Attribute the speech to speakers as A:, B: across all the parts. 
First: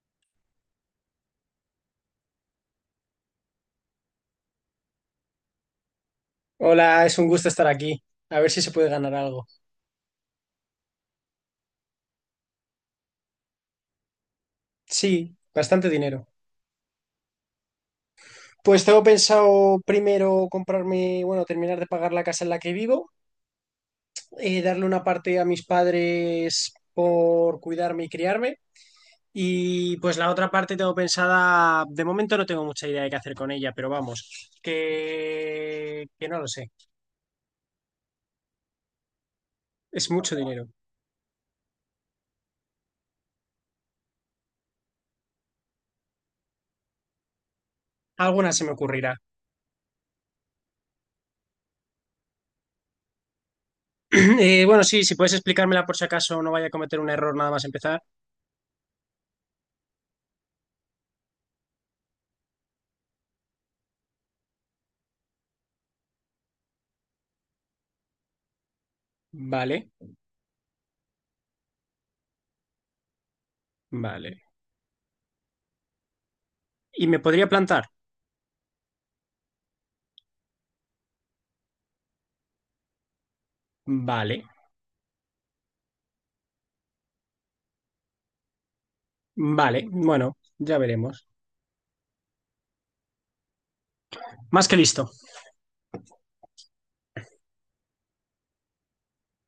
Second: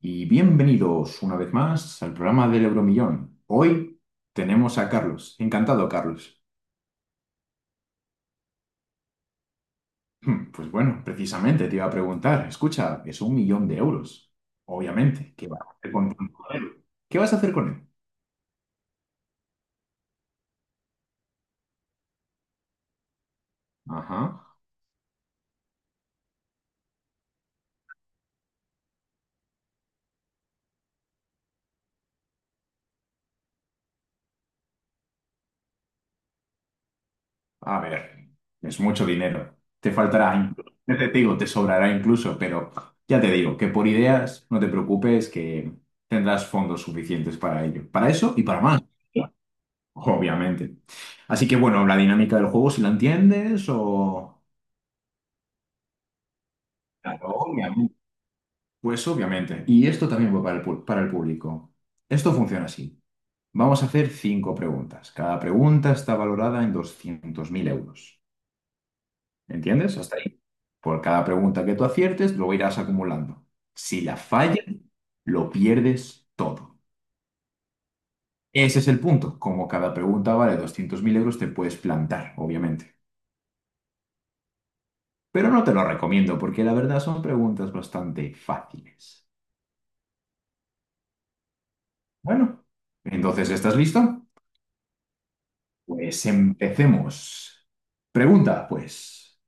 A: Y bienvenidos una vez más al programa del Euromillón. Hoy tenemos a Carlos. Encantado, Carlos.
B: Hola, es un gusto estar aquí. A ver si se puede ganar algo.
A: Pues bueno, precisamente te iba a preguntar, escucha, es un millón de euros. Obviamente,
B: Sí,
A: ¿qué vas a
B: bastante
A: hacer con
B: dinero.
A: tanto dinero? ¿Qué vas a hacer con él?
B: Pues tengo pensado primero comprarme, bueno, terminar de pagar la casa en la que vivo,
A: Ajá.
B: darle una parte a mis padres por cuidarme y criarme. Y pues la otra parte tengo pensada, de momento no tengo mucha idea de qué hacer con ella, pero vamos, que no lo sé.
A: A ver, es mucho dinero. Te
B: Es
A: faltará,
B: mucho dinero.
A: incluso, te digo, te sobrará incluso, pero ya te digo que por ideas no te preocupes que tendrás fondos suficientes para ello. Para eso y
B: Alguna
A: para
B: se me
A: más.
B: ocurrirá.
A: Obviamente. Así que bueno, la dinámica del juego, si la entiendes o...
B: Bueno, sí, si puedes explicármela por si acaso no vaya a cometer un
A: Claro,
B: error nada más
A: obviamente.
B: empezar.
A: Pues obviamente. Y esto también va para el público. Esto funciona así. Vamos a hacer cinco preguntas. Cada pregunta está valorada en 200.000 euros.
B: Vale,
A: ¿Entiendes? Hasta ahí. Por cada pregunta que tú aciertes, lo irás acumulando. Si la
B: vale.
A: fallas, lo pierdes todo.
B: ¿Y me podría plantar?
A: Ese es el punto. Como cada pregunta vale 200.000 euros, te puedes plantar, obviamente.
B: Vale,
A: Pero no te lo recomiendo porque la verdad son preguntas bastante fáciles.
B: vale, bueno, ya veremos.
A: Bueno, entonces, ¿estás listo?
B: Más que listo.
A: Pues empecemos. Pregunta, pues,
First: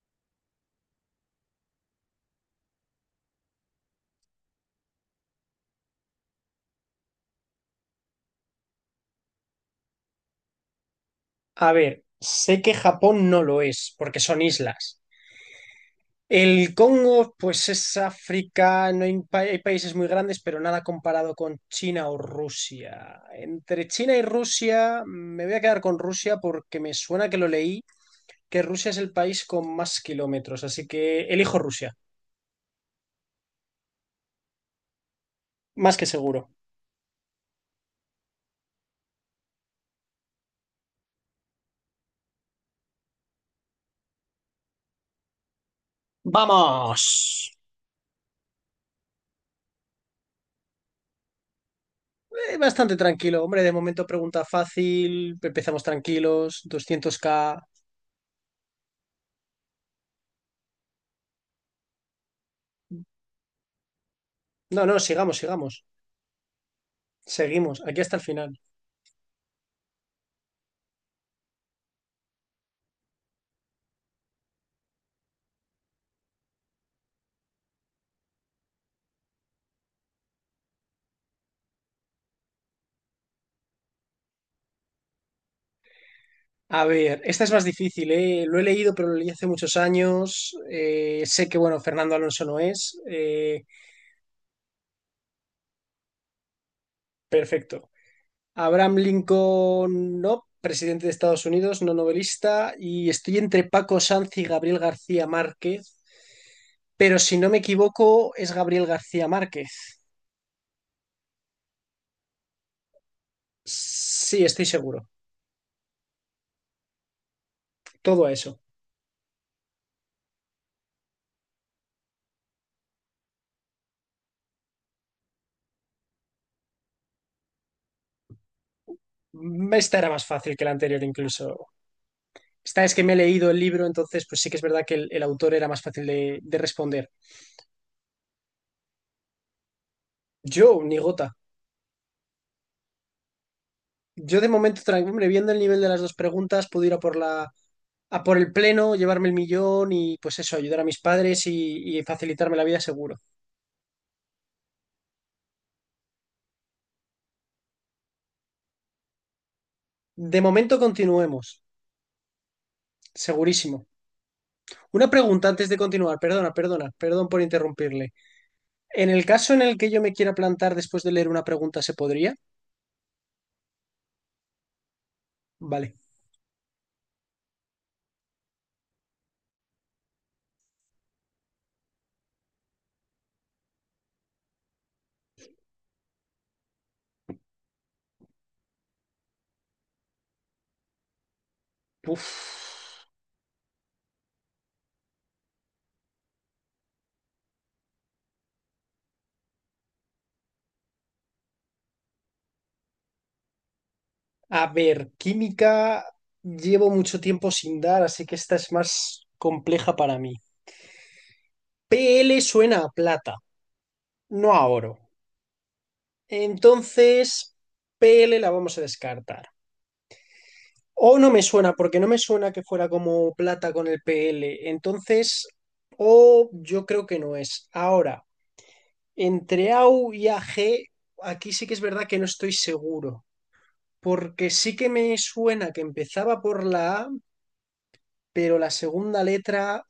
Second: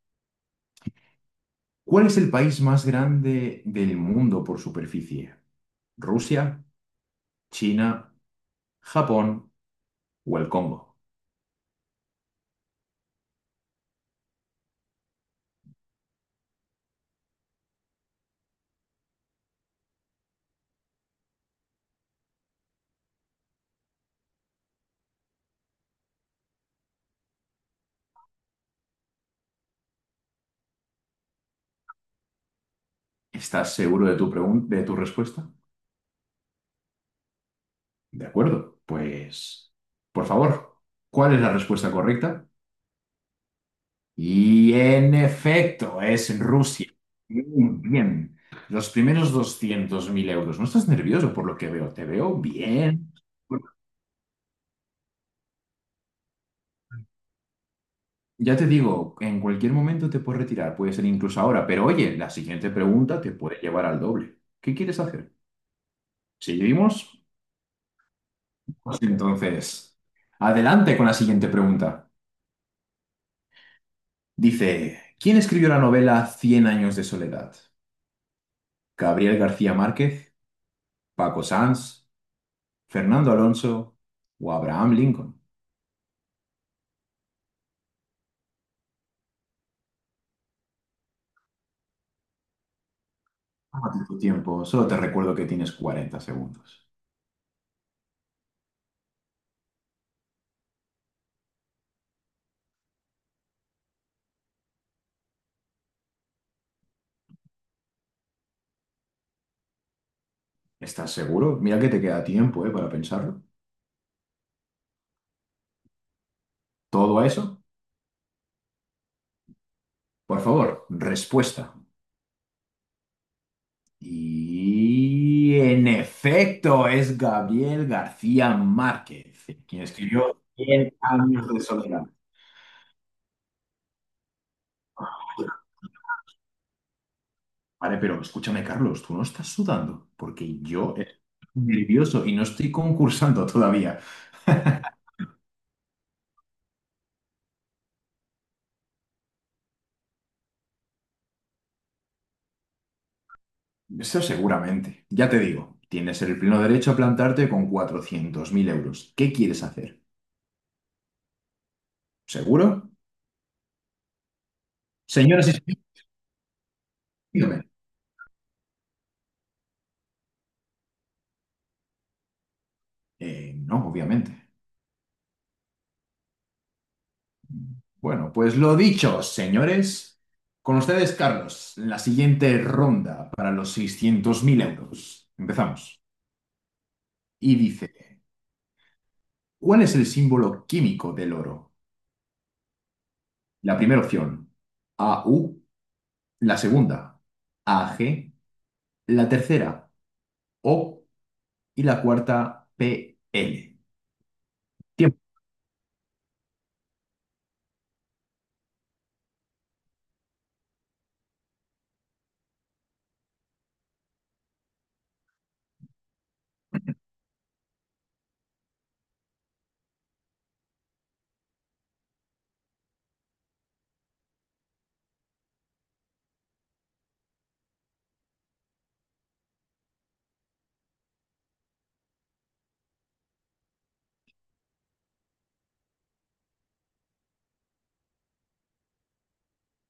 A: ¿cuál es el país más grande del mundo por superficie? ¿Rusia, China, Japón o el Congo?
B: A ver, sé que Japón no lo es, porque son islas. El Congo, pues es África, no hay, hay países muy grandes, pero nada comparado con China o Rusia. Entre China y Rusia, me voy a quedar con Rusia porque me suena que lo leí, que Rusia es el país con más kilómetros, así que elijo Rusia,
A: ¿Estás seguro de tu respuesta?
B: más que seguro.
A: De acuerdo, pues, por favor, ¿cuál es la respuesta correcta? Y en efecto, es Rusia.
B: ¡Vamos!
A: Bien, bien. Los primeros 200.000 euros. ¿No estás nervioso por lo que veo? Te veo
B: Bastante
A: bien.
B: tranquilo, hombre,
A: Bueno,
B: de momento pregunta fácil, empezamos tranquilos, 200K.
A: ya te digo, en cualquier momento te puedes retirar, puede ser incluso ahora, pero oye, la siguiente pregunta te puede llevar al doble. ¿Qué
B: No, no,
A: quieres hacer?
B: sigamos, sigamos.
A: ¿Seguimos?
B: Seguimos, aquí hasta el final.
A: Pues entonces, adelante con la siguiente pregunta. Dice, ¿quién escribió la novela Cien años de soledad? ¿Gabriel García Márquez? ¿Paco Sanz? Fernando Alonso o Abraham Lincoln.
B: A ver, esta es más difícil, ¿eh? Lo he leído, pero lo leí hace muchos años. Sé que, bueno, Fernando Alonso no es.
A: Tómate tu tiempo, solo te recuerdo que tienes 40 segundos.
B: Perfecto. Abraham Lincoln, no, presidente de Estados Unidos, no novelista. Y estoy entre Paco Sanz y Gabriel García Márquez. Pero si no me equivoco, es Gabriel García Márquez.
A: ¿Estás seguro? Mira que te queda tiempo, para pensarlo.
B: Sí, estoy seguro.
A: ¿Todo a eso?
B: Todo eso.
A: Por favor, respuesta. Y en efecto, es Gabriel García Márquez, quien
B: Esta era más
A: escribió
B: fácil que la
A: Cien
B: anterior
A: años de
B: incluso.
A: soledad.
B: Esta es que me he leído el libro, entonces pues sí que es verdad que el autor era más fácil de responder.
A: Vale, pero escúchame, Carlos, tú no estás sudando, porque
B: Yo,
A: yo
B: ni
A: estoy
B: gota.
A: nervioso y no estoy concursando todavía.
B: Yo de momento, hombre, viendo el nivel de las dos preguntas, puedo ir a por el pleno, llevarme el millón y pues eso, ayudar a mis padres y facilitarme la vida seguro.
A: Eso seguramente. Ya te digo, tienes el pleno derecho a plantarte con 400.000 euros. ¿Qué quieres hacer?
B: De momento continuemos,
A: ¿Seguro?
B: segurísimo. Una pregunta
A: Señoras y
B: antes de
A: señores,
B: continuar, perdón por
A: dígame.
B: interrumpirle. En el caso en el que yo me quiera plantar después de leer una pregunta, ¿se podría?
A: No, obviamente.
B: Vale.
A: Bueno, pues lo dicho, señores. Con ustedes, Carlos, la siguiente ronda para los 600.000 euros. Empezamos. Y dice, ¿cuál es el símbolo químico del oro?
B: Uf.
A: La primera opción, AU. La segunda, AG. La tercera, O. Y la cuarta, PL.
B: A ver,
A: Tiempo.
B: química llevo mucho tiempo sin dar, así que esta es más compleja para mí. PL suena a plata, no a oro. Entonces, PL la vamos a descartar. O no me suena, porque no me suena que fuera como plata con el PL. Entonces, O yo creo que no es. Ahora, entre a u y a g aquí sí que es verdad que no estoy seguro, porque sí que me suena que empezaba por la A, pero la segunda letra.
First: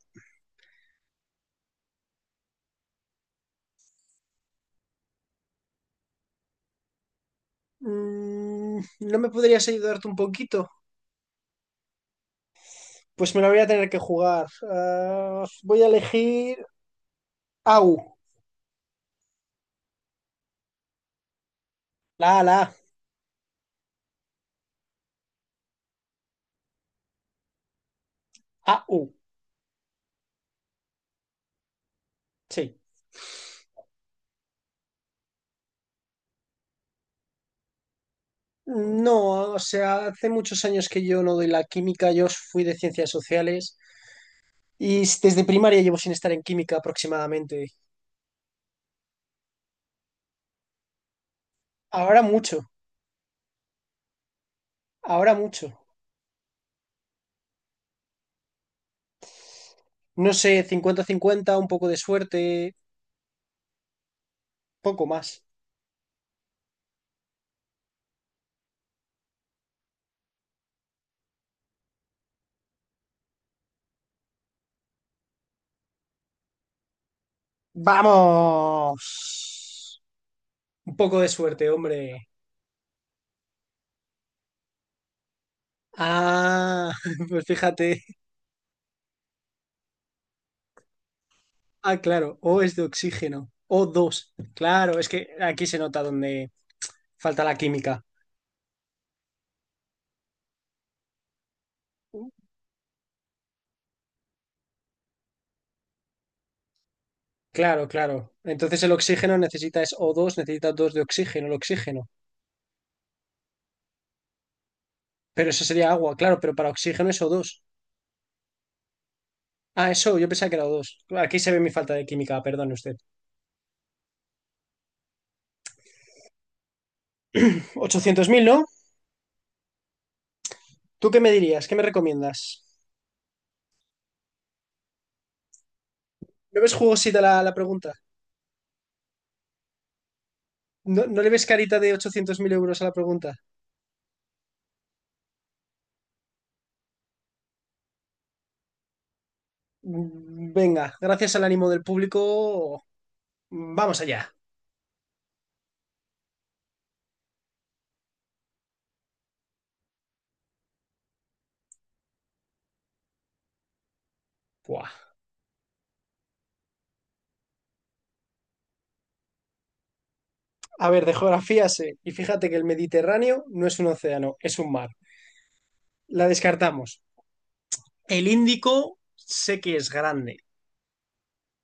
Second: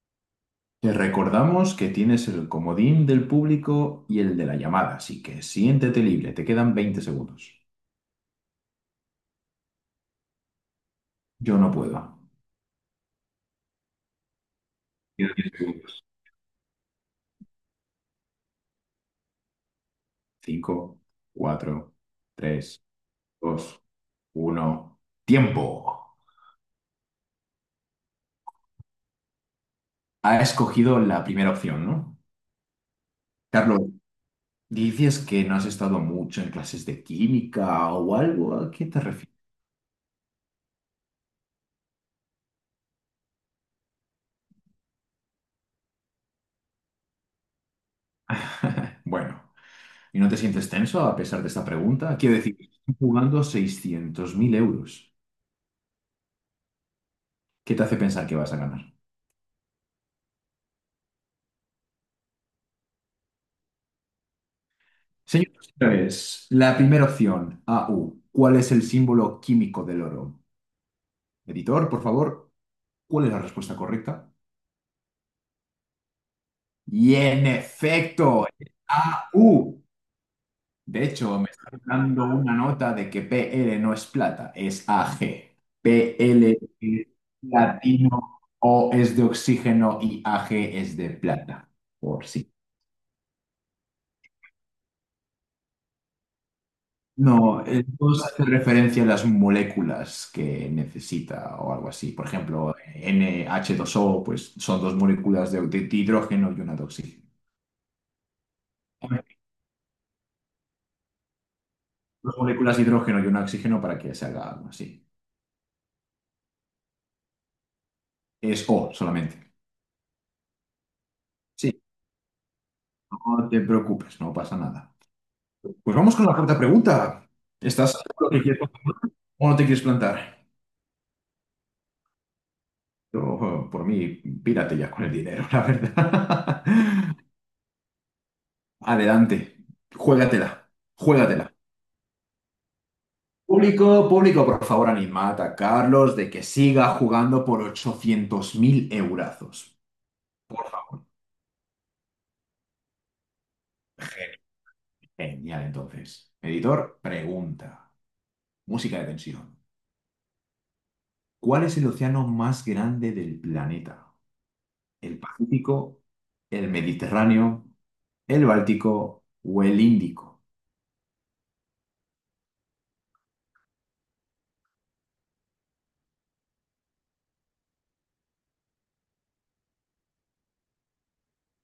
A: Te recordamos que tienes el comodín del público y el de la llamada, así que siéntete libre, te quedan 20 segundos.
B: ¿No me podrías ayudarte un poquito?
A: Yo no puedo.
B: Pues me la voy a tener que jugar.
A: Quedan
B: Ah,
A: 10
B: voy a
A: segundos.
B: elegir A U.
A: 5, 4,
B: La,
A: 3, 2, 1. ¡Tiempo!
B: A. U.
A: Ha escogido la primera opción, ¿no?
B: Sí.
A: Carlos, dices que no has estado mucho en clases de química o algo. ¿A qué te refieres?
B: No, o sea, hace muchos años que yo no doy la química. Yo fui de ciencias sociales y desde primaria llevo sin estar en química aproximadamente.
A: Bueno. ¿Y no te sientes tenso a pesar de esta pregunta?
B: Ahora
A: Quiero decir,
B: mucho,
A: estás jugando 600.000 euros.
B: ahora mucho.
A: ¿Qué te hace pensar que vas a ganar?
B: No sé, 50-50, un poco de suerte, poco más.
A: Señor, señores, la primera opción, AU. ¿Cuál es el símbolo químico del oro? Editor, por favor, ¿cuál es la respuesta correcta? Y en efecto, es AU.
B: ¡Vamos! Un
A: De
B: poco de
A: hecho, me
B: suerte,
A: está dando
B: hombre.
A: una nota de que PL no es plata, es AG. PL
B: Ah,
A: es
B: pues fíjate.
A: platino, O es de oxígeno y AG es de plata.
B: Ah,
A: Por
B: claro,
A: si
B: O es de oxígeno. O dos. Claro, es que aquí se nota donde falta la
A: No, el
B: química.
A: dos hace referencia a las moléculas que necesita o algo así. Por ejemplo, NH2O, pues son dos moléculas de hidrógeno y una de oxígeno.
B: Claro, claro. Entonces el oxígeno necesita es o 2, necesita dos de oxígeno, el oxígeno.
A: Dos moléculas de hidrógeno y una de oxígeno para que se haga algo así.
B: Pero eso sería agua, claro, pero para oxígeno es o dos.
A: Es O solamente.
B: Ah, eso, yo pensaba que era O2. Aquí se ve mi
A: Sí,
B: falta de química, perdone usted.
A: no te preocupes, no pasa nada. Pues vamos con la cuarta pregunta. ¿Estás
B: Ochocientos
A: seguro que
B: mil,
A: quieres
B: ¿no?
A: o no te quieres plantar?
B: ¿Tú qué me dirías? ¿Qué me recomiendas?
A: Yo, por mí, pírate ya con el dinero, la
B: ¿No
A: verdad.
B: ves jugosita la pregunta?
A: Adelante, juégatela,
B: ¿No, no le ves
A: juégatela.
B: carita de 800.000 euros a la pregunta?
A: Público, público, por favor, animad a Carlos de que siga jugando por 800.000 eurazos.
B: Venga, gracias al ánimo del público. Vamos allá.
A: Genial, entonces. Editor, pregunta. Música de tensión. ¿Cuál es el océano más grande del planeta?
B: Buah.
A: ¿El Pacífico, el Mediterráneo, el Báltico o el Índico?
B: A ver, de geografía sé. Y fíjate que el Mediterráneo no es un océano, es un mar. La descartamos. El Índico sé que es grande.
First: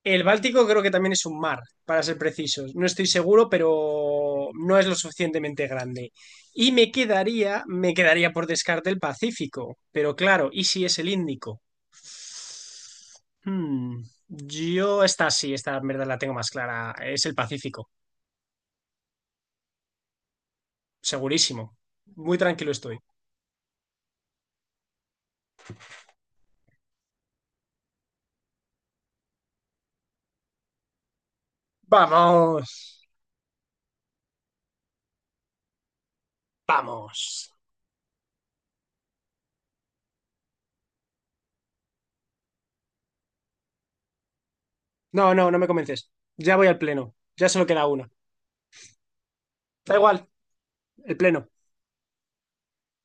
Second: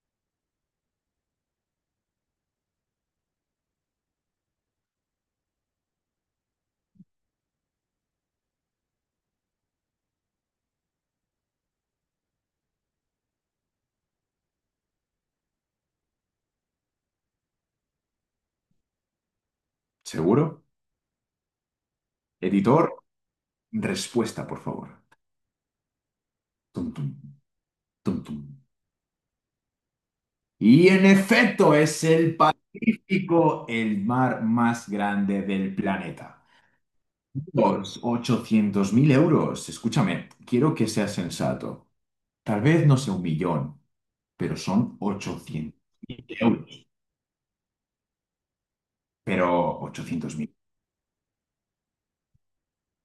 B: El Báltico creo que también es un mar, para ser precisos. No estoy seguro, pero no es lo suficientemente grande. Y me quedaría por descarte el Pacífico. Pero claro, ¿y si es el Índico? Hmm, Yo esta sí, esta en verdad la tengo más clara. Es el Pacífico,
A: ¿Seguro?
B: segurísimo. Muy tranquilo
A: Editor,
B: estoy.
A: respuesta, por favor. Tum, tum, tum, tum. Y en efecto, es el
B: Vamos.
A: Pacífico, el mar más grande del planeta.
B: Vamos.
A: Los 800 mil euros. Escúchame, quiero que seas sensato. Tal vez no sea un millón, pero son
B: No, no, no me
A: 800
B: convences. Ya voy al
A: euros.
B: pleno. Ya solo queda uno.
A: Pero
B: Da igual,
A: 800.000.
B: el pleno.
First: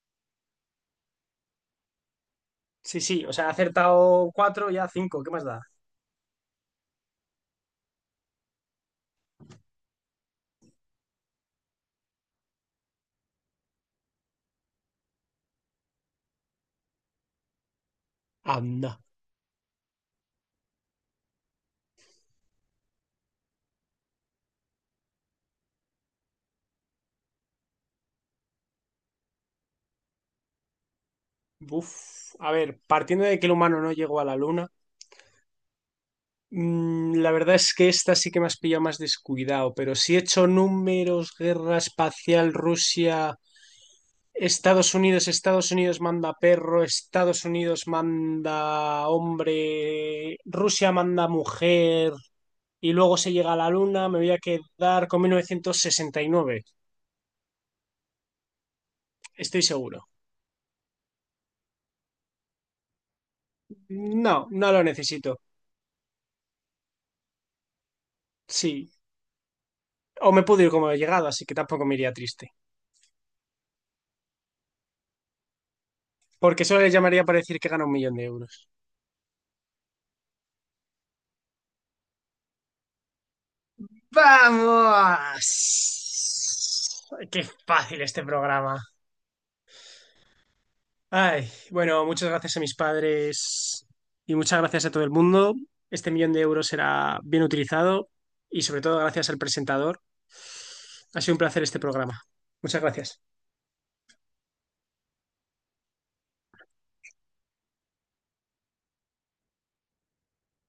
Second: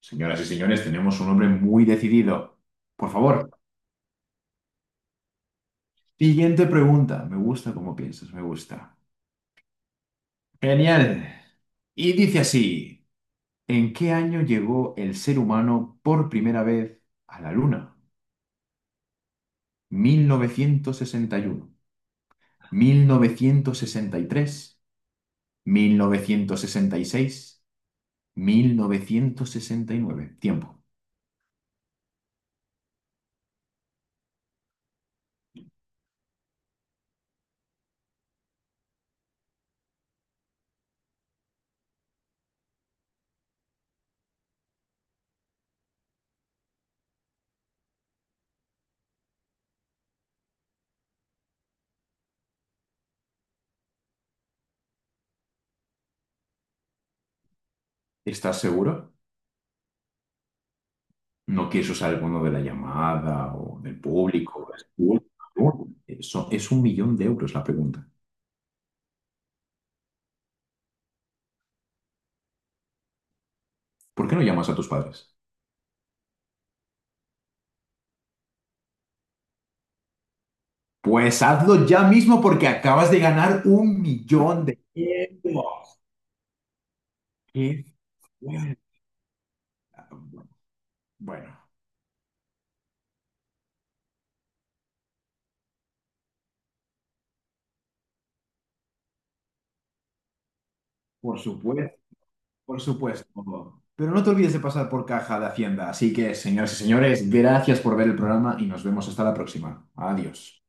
A: Señoras y señores, tenemos un hombre muy decidido.
B: Sí,
A: Por
B: sí, o
A: favor,
B: sea, he acertado cuatro, ya cinco. ¿Qué más da?
A: siguiente pregunta. Me gusta cómo piensas, me gusta. Genial. Y dice así. ¿En qué año llegó el ser humano por primera vez a la Luna?
B: Anda.
A: ¿1961, 1963, 1966, 1969? Tiempo.
B: Uf. A ver, partiendo de que el humano no llegó a la luna, la verdad es que esta sí que me has pillado más descuidado, pero si he hecho números, guerra espacial, Rusia, Estados Unidos, Estados Unidos manda perro, Estados Unidos manda hombre, Rusia manda mujer, y luego se llega a la Luna, me voy a quedar con 1969,
A: ¿Estás seguro?
B: estoy seguro.
A: ¿No quieres usar alguno de la llamada o del
B: No,
A: público?
B: no lo necesito.
A: Eso es un millón de euros la pregunta.
B: Sí. O me puedo ir como he llegado, así que tampoco me iría triste.
A: ¿Por qué no llamas a tus padres?
B: Porque solo le llamaría para decir que gana un millón de euros.
A: Pues hazlo ya mismo porque acabas de ganar un millón de euros.
B: ¡Vamos! ¡Qué
A: ¡Qué
B: fácil este programa! Ay,
A: Bueno,
B: bueno, muchas gracias a mis padres y muchas gracias a todo el mundo. Este millón de euros será bien utilizado y sobre todo gracias al presentador. Ha sido un
A: por
B: placer este
A: supuesto,
B: programa. Muchas
A: por
B: gracias.
A: supuesto. Pero no te olvides de pasar por caja de Hacienda. Así que, señoras y señores, gracias por ver el programa y nos vemos hasta la próxima. Adiós.